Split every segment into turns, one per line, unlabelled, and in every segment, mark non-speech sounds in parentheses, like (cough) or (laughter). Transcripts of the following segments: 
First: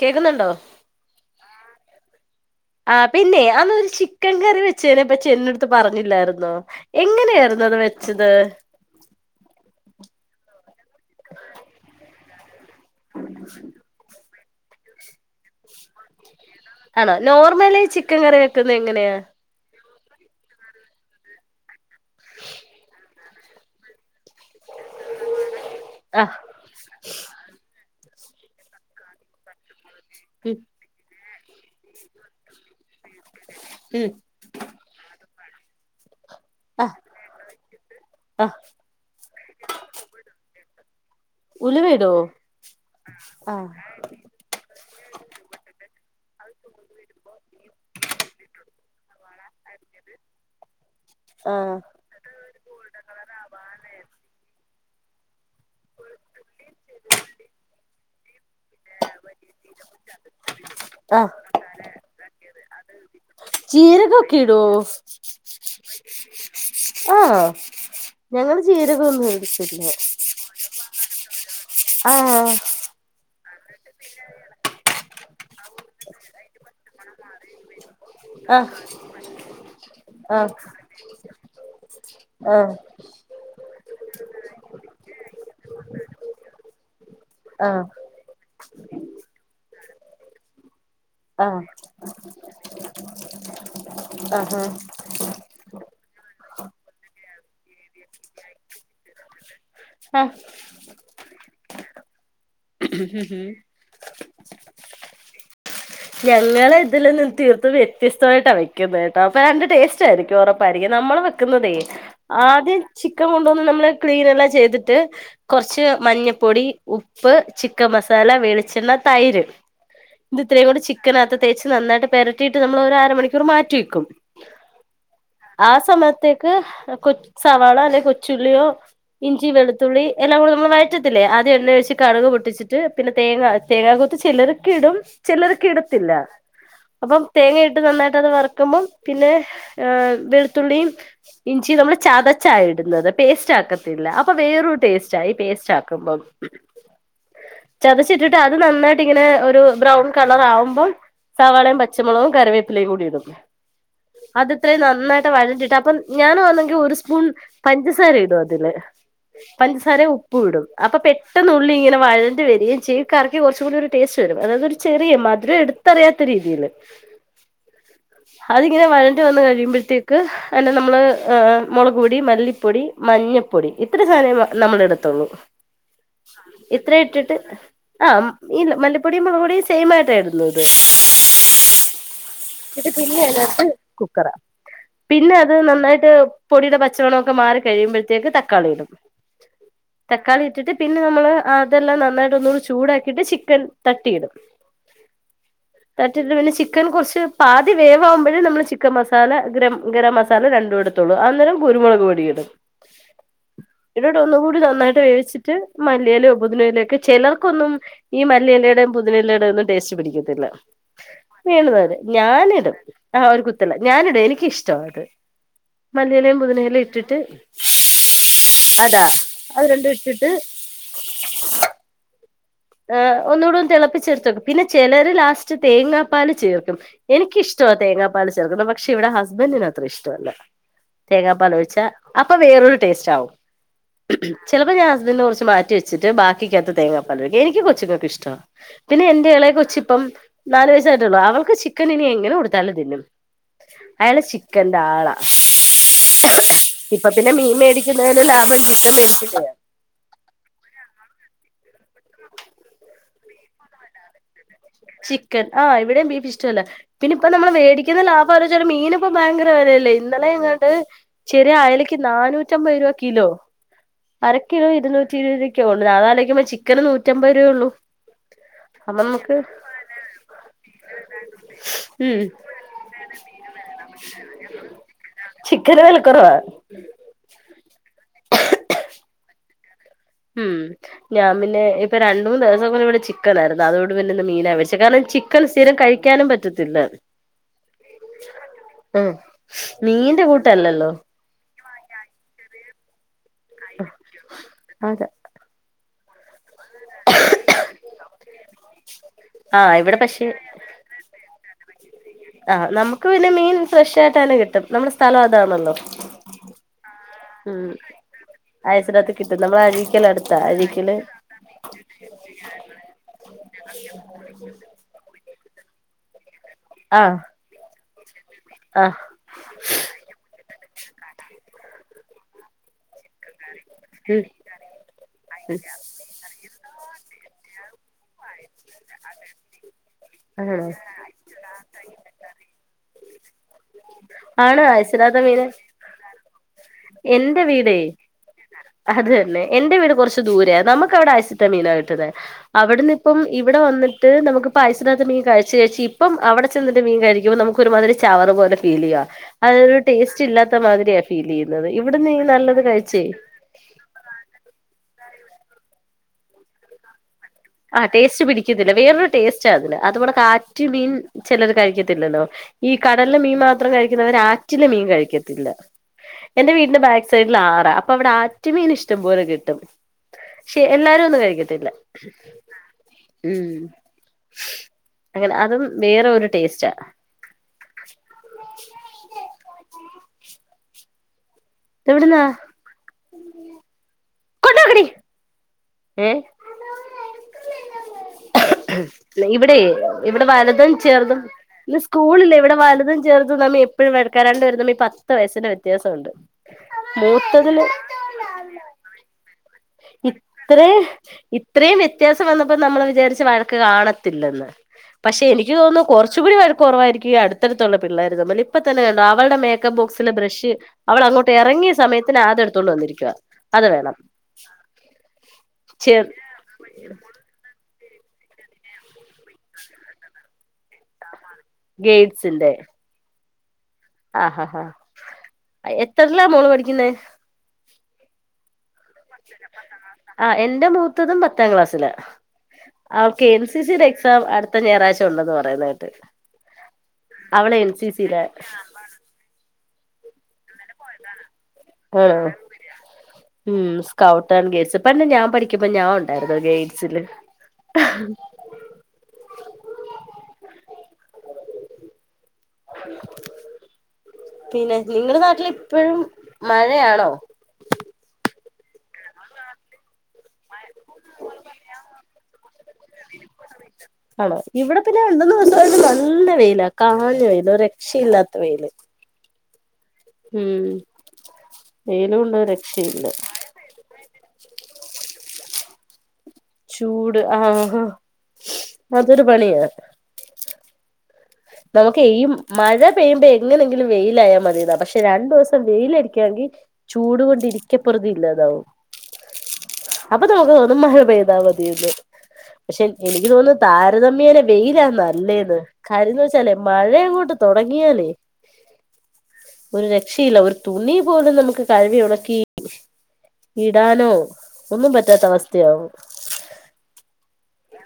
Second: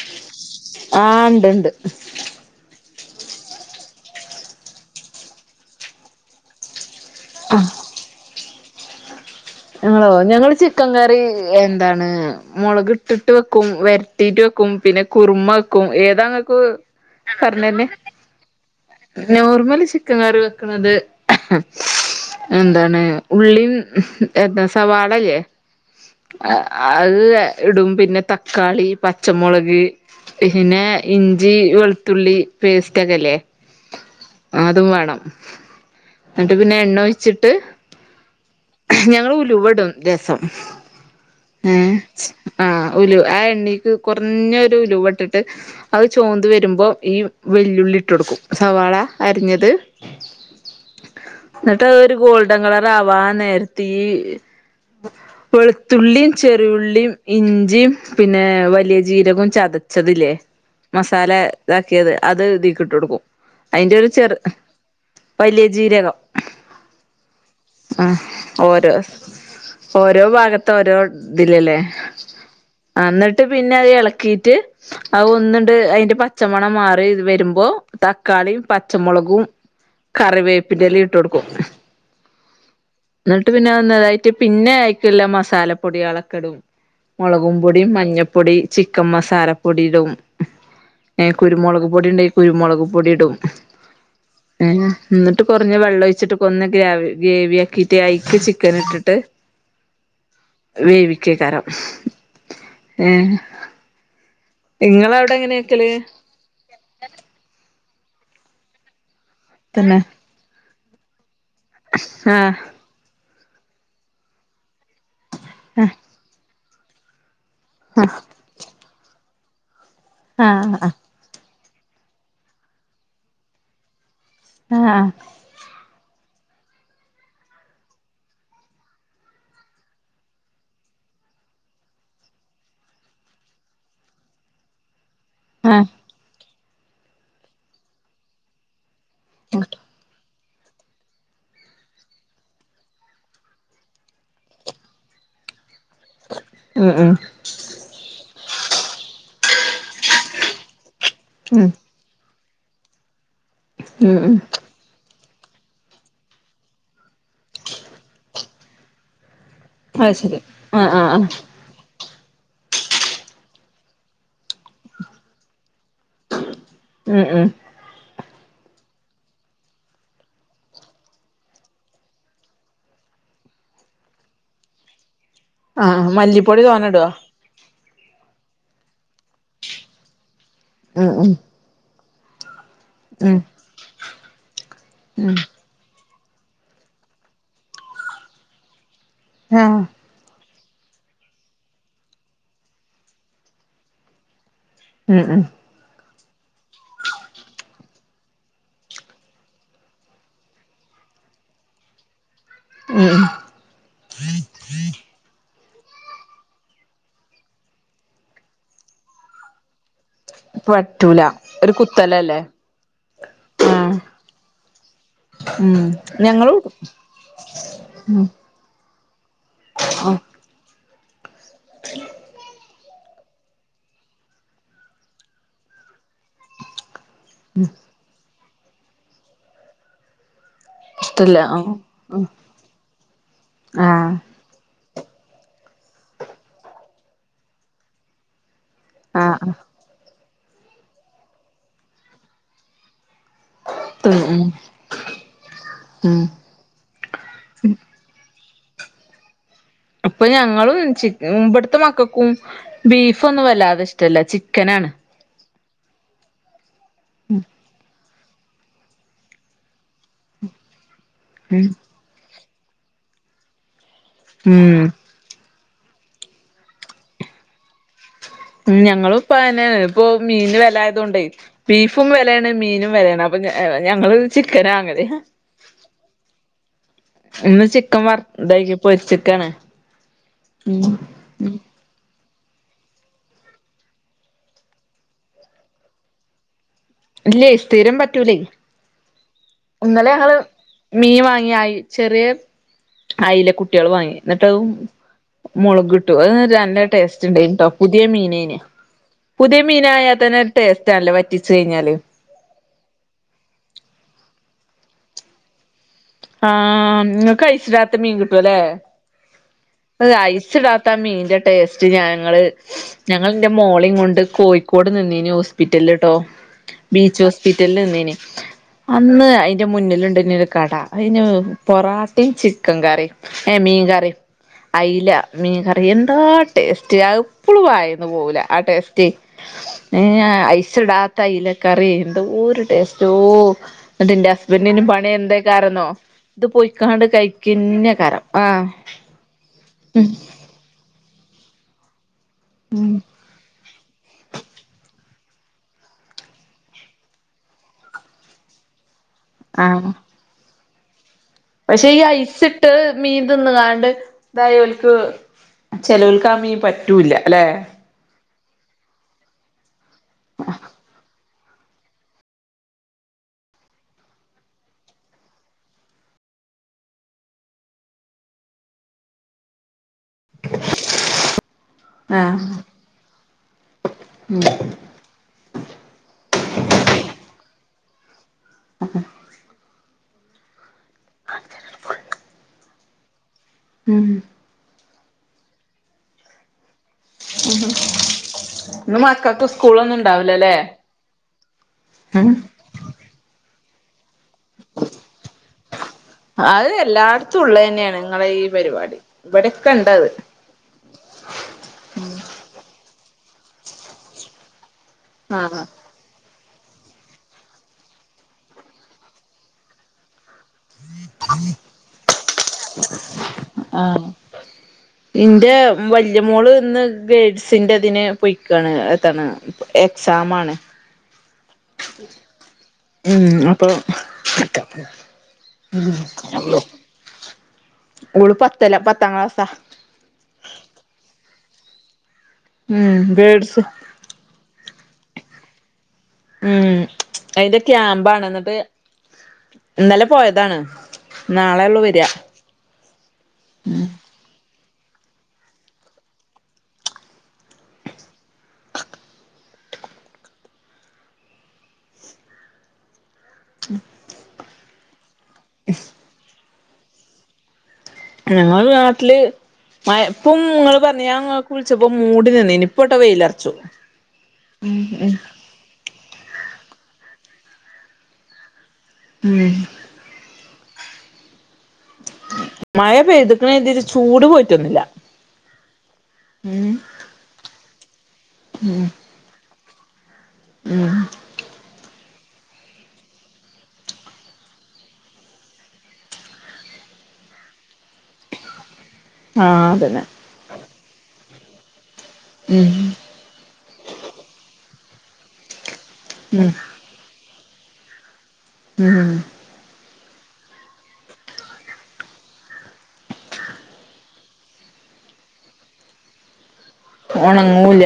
കേക്കുന്നുണ്ടോ
ആഹ് ഇണ്ട്ണ്ട്
പിന്നെ അന്നൊരു ചിക്കൻ കറി വെച്ചേനെപ്പറ്റി എൻ്റെടുത്ത് പറഞ്ഞില്ലായിരുന്നോ എങ്ങനെയായിരുന്നു അത് വെച്ചത്
ഞങ്ങളോ ഞങ്ങള് ചിക്കൻ കറി എന്താണ് മുളക് ഇട്ടിട്ട് വെക്കും വരട്ടീട്ട് വെക്കും പിന്നെ കുറുമ വെക്കും ഏതാ
ആണോ നോർമലി
ണെ
ചിക്കൻ കറി വെക്കുന്നത് എങ്ങനെയാ
നോർമല് ചക്കൻകറി വെക്കുന്നത് എന്താണ് ഉള്ളിം സവാളല്ലേ
ആ
അത് ഇടും പിന്നെ തക്കാളി പച്ചമുളക്
ഉം
പിന്നെ ഇഞ്ചി വെളുത്തുള്ളി പേസ്റ്റ് റ്റകല്ലേ
ഉം
അതും വേണം എന്നിട്ട് പിന്നെ
ആ
എണ്ണ ഒിച്ചിട്ട്
ആ
ഞങ്ങ ഉലുവടും രസം
ഉലുവയിടോ
ആ ഉലു ആ എണ്ണീക്ക് കുറഞ്ഞൊരു ഉലു വട്ടിട്ട് ചോന് വരുമ്പോ ഈ വെല്ലുള്ളി ഇട്ട് കൊടുക്കും സവാള അരിഞ്ഞത്
ആ
എന്നിട്ട് അത് ഒരു ഗോൾഡൻ കളർ ആവാ നേര വെളുത്തുള്ളിയും ചെറിയുള്ളിയും ഇഞ്ചിയും പിന്നെ വലിയ ജീരകവും ചതച്ചതില്ലേ
ആ
മസാല ഇതാക്കിയത് അത് ഇതെക്കിട്ട് കൊടുക്കും അതിന്റെ ഒരു ചെറു
ജീരകൊക്കെ ഇടോ
വലിയ ജീരകം
ആഹ
ആഹ്
ഞങ്ങ
ഓരോ ഓരോ ഭാഗത്ത ഓരോ ഇതില്ലല്ലേ
ആ
എന്നിട്ട് ഇട്ട് പിന്നെ അത് ഇളക്കിയിട്ട് അ ഒന്നിണ്ട് അതിന്റെ പച്ചമണം മാറിത് വരുമ്പോ
ആ
തക്കാളിയും പച്ചമുളകും കറിവേപ്പിന്റെ ഇല ഇട്ട് കൊടുക്കും
ആഹ
എന്നിട്ട് പിന്നെ വന്നതായിട്ട് പിന്നെ ആയിക്കല്ല മസാലപ്പൊടികളക്കെടും മുളകും
ആ
പൊടിയും
ആ
മഞ്ഞപ്പൊടി ചിക്കൻ മസാലപ്പൊടീടും ഏ
ആ
കുരുമുളക് പൊടി ഉണ്ട കുരുമുളക് പൊടി ഇടും ഏ എന്നിട്ട് കുറഞ്ഞ വെള്ളം ഒഴ വച്ചിട്ട് കൊന്ന് ഗ്രാവി ഗ്രേവി ആക്കിട്ട് അക്ക് ചിക്കൻ ഇട്ടിട്ട്
ആ
വേവിക്ക കരം
ഹ ഹും
നിങ്ങവിടെ എങ്ങനെയ
ഞങ്ങള് ഇതില് നി തീർത്ത വ്യത്യസ്തമായിട്ടാ വെക്കുന്നത് കേട്ടോ അപ്പൊ രണ്ട്
തന്നെ
ടേസ്റ്റ് ആയിരിക്കും ഉറപ്പ രിക്ക നമ്മൾ വെക്കുന്നതേ
ആഹ്
ആദ്യം ചിക്കൻ കൊണ്ടന്ന് നമ്മള് ക്ലീൻല്ലാം ചെയ്തിട്ട് കുറച്ച് മഞ്ഞപ്പൊടി ഉപ്പ് ചിക്കൻ മസാല വെളിച്ചെണ്ണ തൈര് ഇ ഇത്രയും
ആഹ്
കൂടെ
ആഹ്
ചിക്കനക പ്രത്യേകച്ച് നന്നായിട്ട് പെരട്ടിയിട്ട് നമ്മൾ ഒരു അര മണിക്കൂർ മാറ്റി വെക്കും
ആഹ
ത്തേക്ക് കൊ സവാള അല്ലെങ്ക കൊച്ചുള്ളിയോ ഇഞ്ചി വെളുത്തുള്ളി എല്ലാം കൂടെ നമ്മൾ വഴറ്റത്തില്ല അത് എണ്ണ ഒഴിച്ച് കടുക് പൊട്ടിച്ചിട്ട് പിന്നെ തേങ്ങ തേങ്ങാകോത്ത് ചിലരോക്കെ ഇടും ചിലർക്ക്
ആഹ് ആഹ്
ഇടത്തില്ല അപ്പം തേങ്ങ ഇട്ട് നന്നായിട്ട് അത് വറക്കുമ്പം പിന്നെ വെളു ത്തുള്ളിയും ഇഞ്ചി നമ്മള് ചതച്ചായി ഇടുന്നത് പേസ്റ്റ് ആക്കത്തില്ല അപ്പൊ വേറൊരു ടേസ്റ്റ ആ ഇ പേസ്റ്റ് ആകുമ്പോ
ഉം ഉം
ചതച്ച് ഇട്ടിട്ട് അത് നന്നായിട്ട് ഇങ്ങനെ ഒരു ബ്രൗ കളറാവകുമ്പോ
ഉം ഉം
സവാളയും പച്ചമുളകും കറിവേപ്പിലയും കൂടി ഇടും
ഉം
അതിത്രയും നന്നായി വഴണ്ടിട്ട് അപ്പം ഞാൻ അന്നെങ്കിൽ ഒരു സ്പൂൺ പഞ്ചസാര ഇടും അതില് പഞ്ചസാര
അത് ശരി
ഉപ്പ് ഇടും
ആഹ്
അപ്പൊ
ആഹ് ആഹ്
പെട്ടെന്നുള്ളി ഇങ്ങനെ വഴ വരയും ചെയ്യും കറിക്ക് കുറച്ചും കൂടി ഒരു ടേസ്റ്റ് അതായത് ഒരു ചെറിയ മധുരം എടുത്തറിയാത്ത രീതിയിയില്
ഉം ഉം
അതിങ്ങനെ വഴണ്ടി വന്ന് കഴിയുമ്പോഴത്തേക്ക് അന്നെ നമ്മള് മുളക്പൊടി മല്ലിപ്പൊടി മ മഞ്ഞപ്പൊടി ഇത്ര സാധനം നമ്മള എടുത്തുള്ളൂ
ആഹ് മല്ലിപ്പൊടി തോനെ
ഇത്ര
ഇടോ
ഇട്ടിട്ട് ആ് ഈ മല്ലിപ്പൊടിയും മുളക്പ്പൊടിയും സെയിംമായിട്ടാ ഇടുന്നത്
ആഹ ഉഹ
പിന്നെത്ത് കുക്കറ
ഉം
പിന്നെ അത് നന്നായിട്ട് പൊടിയുടെ പച്ചവളൊക്കെ മാറി കഴിയുമ്പോഴത്തേക്ക് തക്കാളി ഇടും
ആഹ്
തക്കാളി ഇട്ടിട്ട് പിന്നെ നമ്മള് അതെല്ലാം നന്നായിട്ട് ഒന്നുകൂടി ചൂടാക്കിട്ട് ചിക്കൻ തട്ടിയിടും
ഉം ഉം
തറ്റിട്ട് പിന്നെ ചിക്കൻ കുറച്ച് പാതി വേവാകുമ്പോഴും നമ്മൾ ചിക്കൻ മസാല ഗ്ര ഗരം മസാല രണ്ടും എടുത്തും ത്തു അന്നേരം കുരുമുളക് പൊടിഇടും
ഉം ഉം
എന്നിട്ട് ഒന്നുകൂടി നന്നായിട്ട് വേവിച്ചിട്ട് മല്ലിയയിലോ ബുധനയിലയ ഒക്കെ മല്ലിയിലും പുതിനയിലും ചിലർക്കൊന്നും ഈ മല്ലിയയിലയുടെയും പുതനിലയുടെയും ഒന്നും ടേസ്റ്റ് പിടിക്കില്ല ല്ല
പറ്റൂല ഒരു
വീണതല്
കുത്തലല്ലേ
ഞാനിടും ആഹ് ഒരു കുത്തില
ആഹ്
ഞാനിടും എനിക്കിഷ്ടം അതൊക്കെ
ഉം
മല്ലിയയിലയും
ഞങ്ങളും ഇടും
പുതിനിലും ഇട്ടിട്ട്
ഉം
അതാ അത്
ആഹ്
രണ്ടുട്ടിട്ടു
(unintelligible)
അ ഒന്നൂടി ഒന്ന് തിളപ്പിച്ചെടുത്ത് വെക്കും പിന്നെ ചിലര് ലാസ്റ്റ് തേങ്ങാപ്പാൽ ചേർക്കും എനിക്കിഷ്ടമാ തേങ്ങാപ്പാൽ ചേർക്കുന്ന പക്ഷെ ഇവിടെ ഹസ്ബൻഡന് അത്ര ഇഷ്ടമല്ല തേങ്ങാ
ഇഷ്ടല്ല ആഹ്
പാലൊഴിച്ച
ഉം
അപ്പൊ വേറൊരു ടേസ്റ്റ് ആവും
ആഹ്
ചിലപ്പോ ഞാൻ ഹസ് അതിനെ കുറിച്ച് മാറ്റി വച്ചിട്ട് ബാക്കിക്കകത്ത് തേങ്ങാപ്പാൽ എനിക്ക് കൊച്ചുങ്ങൾക്ക ഇഷ്ടോ പിന്നെ എന്റെയെളെ
ആഹ്
കൊച്ചിപ്പം നാല് വയസ്സായിട്ടുള്ളു അവൾക്ക് ചിക്കൻ ഇനി എങ്ങനെ കൊടുത്താലും തിന്നും അയാൾ
തിന്നും
ചിക്കന്റെ ആളാ
ഉം
ഇപ്പൊ പിന്നെ മീൻ മേടിക്കുന്നതിന് ലാഭം ചിക്ക മേടിക്കുന്ന
അപ്പൊ ഞങ്ങളും ചിക്കൻ മ്പടുത്തെ മക്കക്കും ബീഫൊന്നും വല്ലാതെ ഇഷ്ടല്ല ചിക്ക
ചിക്കൻ ആ ഇവിടെയും ബീഫ് ഇഷ്ടമല്ല പിന്നെ ഇപ്പ നമ്മൾ മേടിക്കുന്ന ലാ ര ച മീൻ ഇപ്പോ ഭയങ്കര വിലല്ലേ ഇന്നലെ ങ്ങാട് ചെറിയ
ഉം
അയലക്ക് നാനൂറ്റ റ്റൊമ്പത് രൂപ കിലോ അരക്കിലോ
ഉം
ഇരു നൂറ്റി എഴുപത് രൂപ ക്ഓണ് അതാലക്കുമ്പ ചിക്കന് നൂറ്റമ്പത് രൂപയുള്ളൂ
ഉം ഞങ്ങളുപ്പയന്നെ ഇപ്പോ മീൻ വില ആയതുകൊണ്ടേ ബീഫും
ഉം
വിലയാണ് മീനും വിലയാണ് അപ്പ ഞ ഞങ്ങൾ ചിക്കൻ വാങ്ങൽ ഹ
കരവൽ കുറവ
ചിക്കൻ വർ ഡെയ്ലി പൊരിചിക്കാണ്
ഉം ഞാൻ പിന്നെ ഇപ്പൊ രണ്ട് മൂന്ന് ദിവസം പൊലെ ഇവിടെ ചിക്കനായിരുന്നു അതോണ്ട് ഇന്ന്പിന്നെ മീനാപൊരിച്ചേ കാരണം ചിക്കൻ സ്ഥീരം കഴിക്കാനും പറ്റത്തി
ഇല്ലേ സ്ഥിരം പറ്റൂലേ
ഉം
ഇന്നലെ
മീന്റെ
അള്
കൂട്ടല്ലല്ലോ
മീൻ വാങ്ങിയായി ചെറിയ അയിലെ കുട്ടികൾ വാങ്ങി എന്നിട്ട് അ
അതെ
മൊളകിട്ടു അത് നല്ല ടേസ്റ്റ്ണ്ടയ്ന്ട്ടോ പുതിയ മീനേന് പുതിയ
ആ ഇവിടെ പക്ഷെ
മീനായത്തന്നെ ടേസ്സ്റ്റാണല്ലോ വറ്റിച്ച് കഴിഞ്ഞാല്
ആഹ് നമുക്ക് പിന്നെ മീൻ ഫ്രഷ് ആയിട്ട് തന്നെകിട്ടും നമ്മടെ സ്ഥലം അതാണല്ലോ
ആഹ് ങ്ങൾക്ക്
ഉം
ഐസിടാത്ത മീൻ കിട്ടുംല്ലേ
അയസിനകത്ത് കിട്ടും നമ്മള അഴീക്കൽ അടുത്താ
ഐസ് ഇടാത്ത
അഴീക്കല്
മീന്റെ ടേസ്റ്റ് ഞങ്ങള് ഞങ്ങൾ ന്റെ മോളിം കൊണ്ട് കോഴ്കോ കൂടെ നിന്നേന് ഹോസ്പിറ്റലട്ടോ
ആഹ്
ബീച്ച് ഹോസ്പിറ്റല് നിന്നേന്
ആഹ്
അന്ന് അതിന്റെ മുന്നിലുണ്ട് ന്നരു കട അതിന് പൊറോട്ടയും ചിക്കൻ കറിം ഏഹ് മീൻകറിം
ഉം
അയില മീൻ കറിയെന്താ ടേ ടേസ്റ്റ് അഹ് ഇപ്പളും വായന്ന് പോകുല ആ ടേസ്റ്റ് എ
ആണോ
ഐസ് ഇടാത്ത അയിലക്കറി എന്തോരു ടേസ്റ്റോ എന്നിട്ട്ന്റെ
ആണ്
ഹസ്ബൻറിന് പണി
അയസിനകത്തെ മീന്
എന്തൊക്കൊരുന്നോ ഇത് പൊയിക്കാണ്ട്
എന്റെ വീടേ
കഴിക്കുന്നകാരം ആഹ്
അത് തന്നെ എന്റെ വീട്
ഉം
കുറച്ച് ദൂരേ നമുക്ക് അവിടെ ഐസിട്ട മീനാണ് കിട്ട്ന്ന അവിടന്ന് ഇപ്പം ഇവിടെ വന്നിട്ട് നമുക്ക് ഐസിടാത്ത മീൻ കഴിച്ച്കഴിച്ചി ഇപ്പം അവിടെ ചെന്നിട്ട് മീൻ കഴുക്കുമ്പോ നമുക്ക് ഒരുമാതിരി ചവർ പോല ഫീൽ ചെയ്യാ അതൊരു
ആഹ്
ടേസ്റ്റ് ഇല്ലാത്ത മാതിരിയ
പക്ഷെ ഈ ഐസ് ഇട്ട് മീന്തിന്ന്കാണ്ട് ഇതായോല്ക്ക് ചെലോൽക്കാമീ പറ്റൂല്ല്യ
ആ ടേസ്റ്റ് പിടിക്കുന്നില്ല വേറൊരു ടേസ്റ്റാ അതിന് അത്വ്ടെ കാറ്റ് മീൻ ചിലർ കഴിക്കത്തില്ലല്ലോ ഈ കടലിലെ മീൻ മാത്രം കഴിക്കുന്നവര് ആറ്റിലെ മീൻ കഴിക്കത്തില്ല എന്റെ വീടിന്റെ ബാക്ക് സൈഡിൽ ആറാ അപ്പൊ അവിടെ ആറ്റ്മീൻ ഇഷ്ടം പോലെ കിട്ടും ശ് എല്ലാരും ഒന്നും കഴിക്കത്തില്ല
ആഹ്
ഉം അങ്ങനെ അതും വേറെ ഒരു ടേസ്റ്റാ
ഹ് ഹ
എവിടുന്നാ (unintelligible)
ഉം
ഏഹ്
ഇന്ന് മക്കൾക്ക്
ഇവിടെ
സ്കൂളൊന്നും
ഇവിടെ
ഉണ്ടാവൂലല്ലേ
വലതും ചെറുതും ഇന്ന്
ഉം
സ്കൂളില്ല ഇവിടെ വലുതും ചെറുതും തമ്മി എപ്പ വരണ്ട് വരുതമ്മിൽ പത്ത് വയസ്സിന്റെ വ്യത്യാസമുണ്ട്
അത് എല്ലായിടത്തും ഉള്ളത്
മൂത്തതിന്
തന്നെയാണ് നിങ്ങളുടെ ഈ പരിപാടി ഇവിടൊക്കെ ഉണ്ടത്
ഇത്ര ഇത്രയും വ്യത്യാസം വന്നപ്പോ നമ്മൾ വിചാരിച്ച് വഴക്ക് കാണത്തില്ലെന്ന് പക്ഷെ എനിക്ക്
ആഹ്
തോന്നുന്നു കുറച്ചു കൂടി കുറവായിരിക്കും ഈ അടുതടുത്തുള്ള പിള്ളേരു തമ്മിൽ ഇപ്പ തന്നെ കണ്ട അവളുടെ മേക്കപ്പ് ബോക്സിലെ ബ്രഷ് അവള് അങ്ങോട്ട് ഇറങ്ങിയ സമയത്തിന് അത് എടുത്തൊണ്ട് വന്നിരിക്ക അത് വേണം
ആഹ് ഇന്റെ
ചെ
വല്യ മോള് ഇന്ന് ഗേഡ്സി എന്റെതിന് പൊയിക്കാണ് എത്താണ് എക്സാമാണ്
ഗേയ്റ്റ്സിൻ്റെ
ഉം അപ്പൊ
എത്രല്ലാ മോള്
ഉം
പഠിക്കുന്നേ
ഉൾ പത്ത്
ആഹ് എന്റെ മൂത്തതും പത്താം ക്ലാസ്സില
ഉം
അവകെ എൻ സി
ഗേഡ്സ്
സിയുടെ എക്സാം അടുത്ത ഞായറാഴ്ച്ച ഉണ്ടെന്ന് പറയുന്നത്കേട്ട്
ഉം അതിന്റെ ക്യാമ്പാണ് എന്നിട്ട് ഇന്നലെ പോയതാണ് നാളെള്ളു വരിക
ആഹ ഉം സ്കൗട്ട് ആൻ ഗെയ്ട്സ് പറഞ്ഞെ ഞാൻ പഠിക്കുമ്പം ഞാൻ ഉണ്ടായിരുന്നു ഗേയ്ഡ്സിയില് (inaudible)
(unintelligible)
പിന്നെ നിങ്ങളുടെ നാട്ടിൽ ഇപ്പോഴും മഴയാണോ
ഞങ്ങളടെ നാട്ടില് മഴ പ്പും ങ്ങ പറഞ്ഞ ഞാ ങ്ങക്കു വിളിച്ചപ്പോ മൂടി നിന്നി ഇനിപ്പോ ട്ടോ വെയിലറച്ചു.
ആണോ ഇവിടെ പിന്നെ രണ്ട് മൂന്ന് ദിവസമായിട്ട് നല്ല വെയില കാഞ്ഞ വെയിൽ ഒരു രക്ഷയില്ലാത്ത വെയില്
ഉം
ഉം വെയിലും കൊണ്ട് ഒരു
മഴ
രക്ഷയില്ല
പെയ്തുക്കണ് തി ചൂട് പോയിറ്റൊന്നില്ല
ചൂട് ആഹ ആഹ
ഉം
അതൊരു പണിയ
ഉം
നമുക്ക് ഈ മഴ പെയ്യുമ്പോ എങ്ങനെങ്കിലും വെയിലായാൽ മതിന്നാ പക്ഷെ രണ്ട് ദിസം വെയിലടിക്കാ ങ്കിൽ ചൂട് കൊണ്ടിയിരിക്കപ്പൊറിതി ഇല്ലതാവും
ആഹ് അതന്നെ
അപ്പൊ നമുക്ക് തോന്നു ഒന്ന് മഴ പോയ്താ മതിന്ന്
ഉം
പക്ഷെ എനിക്ക് തോന്നുന്നു താരതമ്യേന വെയിലാ നല്ലേന്ന് കാര്യംന്ന്
ഉം
വെച്ചാലേ മഴങ്ങോട്ട് തൊടങ്ങിയാലേ
ഉം
രക്ഷയില്ല ഒരു തുണി പോലും നമുക്ക് കഴവി ഉണക്കി ഇടാനോ ഒന്നും പറ്റാത്ത അവസ്ഥയാവും
ഉണങ്ങൂല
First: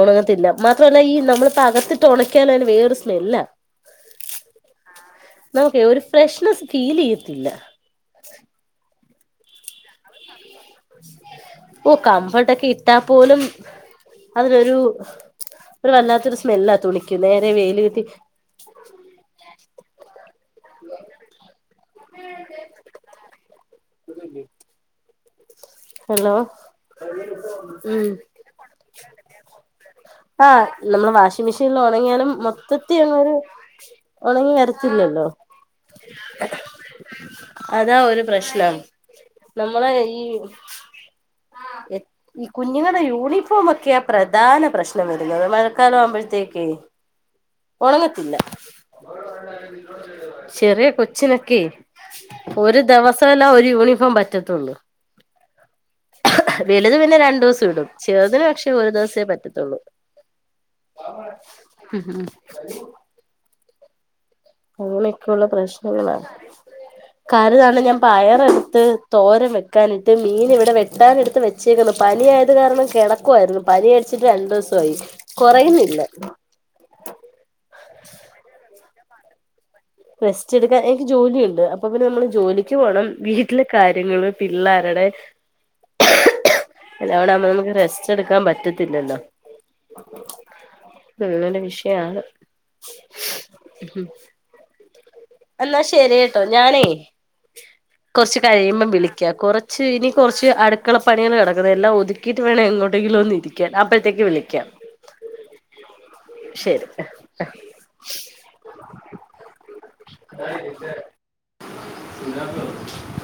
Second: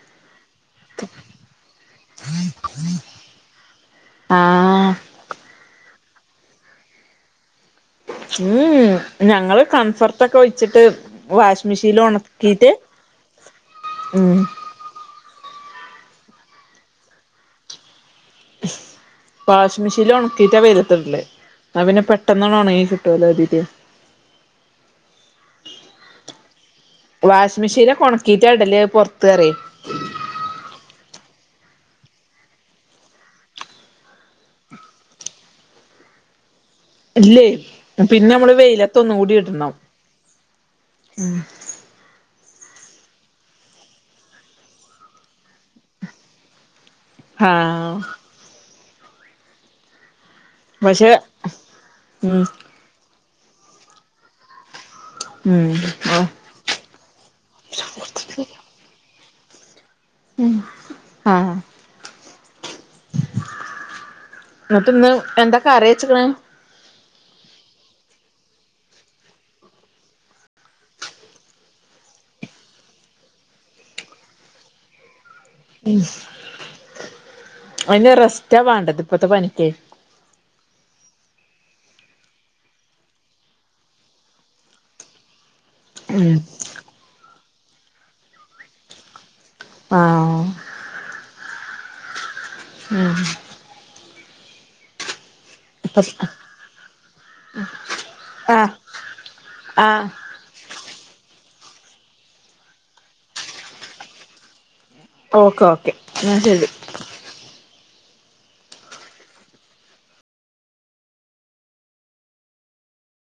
ഉണങ്ങത്തില്ല മാത്രല്ല ഈ നമ്മളിപ്പോ അകത്തിട്ട് ഉണക്കിയാല് അതിന് വേറൊരു സ്മെല്ലാ
ആഹ്
നമുക്ക് ഒരു ഫ്രഷ്നെസ്സ് ഫീൽ ചെയ്യത്തില്ല.
ഉം ഉമ് ഞങ്ങള് കൺഫേർട്ട ഒഴിച്ചിട്ട് വാഷിംഗ്
ഓ
മെഷീനിൽ
കംഫർട്ടൊക്കെ
ഉണക്കിട്ട്.
ഇട്ടാ പോലും അതിനൊരു ഒരു വല്ലാത്തൊരു സ്മെല്ലാ തുണിക്ക് നേരെ വെയില് കിട്ടി (inaudible)
വാഷിംഗ് മെഷീനിൽ ഉണക്കീട്ടാ വെയിലത്തിടല് ന്ന പിന്നെ പെട്ടെന്നണ് ഒണങ്ങിക്കിട്ടൊല്ലോ കര്തീട്ട്
(inaudible) ഹലോ
വാഷിങ്
ഉം
മെഷീനിലൊണക്കീട്ട ഇടല് പൊറത്ത് പറയേ
ആഹ് നമ്മുടെ വാഷി മെഷീനിൽ ഉണങ്ങിയാലും മൊത്തത്തി ലങ്ങൊരു ഒണങ്ങി വരത്തില്ലല്ലോ (inaudible)
ഇല്ലേയ്
അതാ ഒരു
പിന്നെ നമ്മള്
പ്രശ്നം
വെയിലത്ത് ഒന്ന് കൂടി ഇടണം
നമ്മളെ ഈ
ഉം
കുഞ്ഞുങ്ങളുടെ യൂണിഫോമൊക്കെയാ പ്രധാന പ്രശ്നം വരുന്നത് മഴക്കാലം ആവുമ്പഴത്തേക്കേ
ആഹ്
ചെറിയ
പക്ഷെ
കൊച്ചിനൊക്കെ
ഉം
ഒരു ദിവസം (unintelligible) ഒരു യൂണിഫോം പറ്റത്തുള്ളൂ
ഉം
വലുത് പിന്നെ രണ്ടൂസം ഇടും ചെറുതിന് പക്ഷെ ഒരു ദിവസേ പറ്റത്തുള്ളൂ
ആഹ്
(inaudible)
എന്നിട്ട് ഇന്ന്
അങ്ങനെയൊക്കെള്ള
എന്താ കറി വെച്ച്ക്ക്ണ്
പ്രശ്നങ്ങളാണ് (unintelligible) പയർ എടുത്ത് തോരം വെക്കാനിട്ട് മീൻ ഇവിടെ വെട്ടാന് എടുത്ത് വെച്ചേക്കുന്നു. പനി ആയത് കാരണം കിടക്കുവായിരുന്നു പനി പിടിച്ചിട്ട് രണ്ടൂസായി
ഉം അയ്ന് റെസ്റ്റാ വേണ്ടത് ഇപ്പത്തെ പനിക്കേ
റസ്റ്റ് എടുക്കാൻ എനിക്ക് ജോലിയുണ്ട് അപ്പൊ പിന്നെ നമ്മള് ജോലിക്ക് പോണം വീട്ടിലെ കാര്യങ്ങള് പിള്ളാരുടെ
ഉം
അല്ല അവിടെയാവുമ്പൊ നമുക്ക് റെസ്റ്റ് എടുക്കാൻ പറ്റത്തില്ലല്ലോ
ആഹ്
നല്ലൊരു വിഷയാണ്
ഉം
എന്നാ ശരി കേട്ടോ ഞാനേ കുറച്ച്
ആഹ്
കഴിയുമ്പം വിളിക്കാം കൊറച്ച്
ആഹ്
ഇനി കുറച്ച് അടു അടുക്കള പണികൾ കിടക്ക്ണ് എല്ലാം ഒതുക്കീട്ട് വേണം എങ്ങോട്ടെങ്കിലും ഒന്ന് ഇരിക്കാൻ അപ്പഴത്തേക്ക് വിളിക്കാം
ഓക്കേ ഓക്കേ ന്ന ശരി
(inaudible) (inaudible)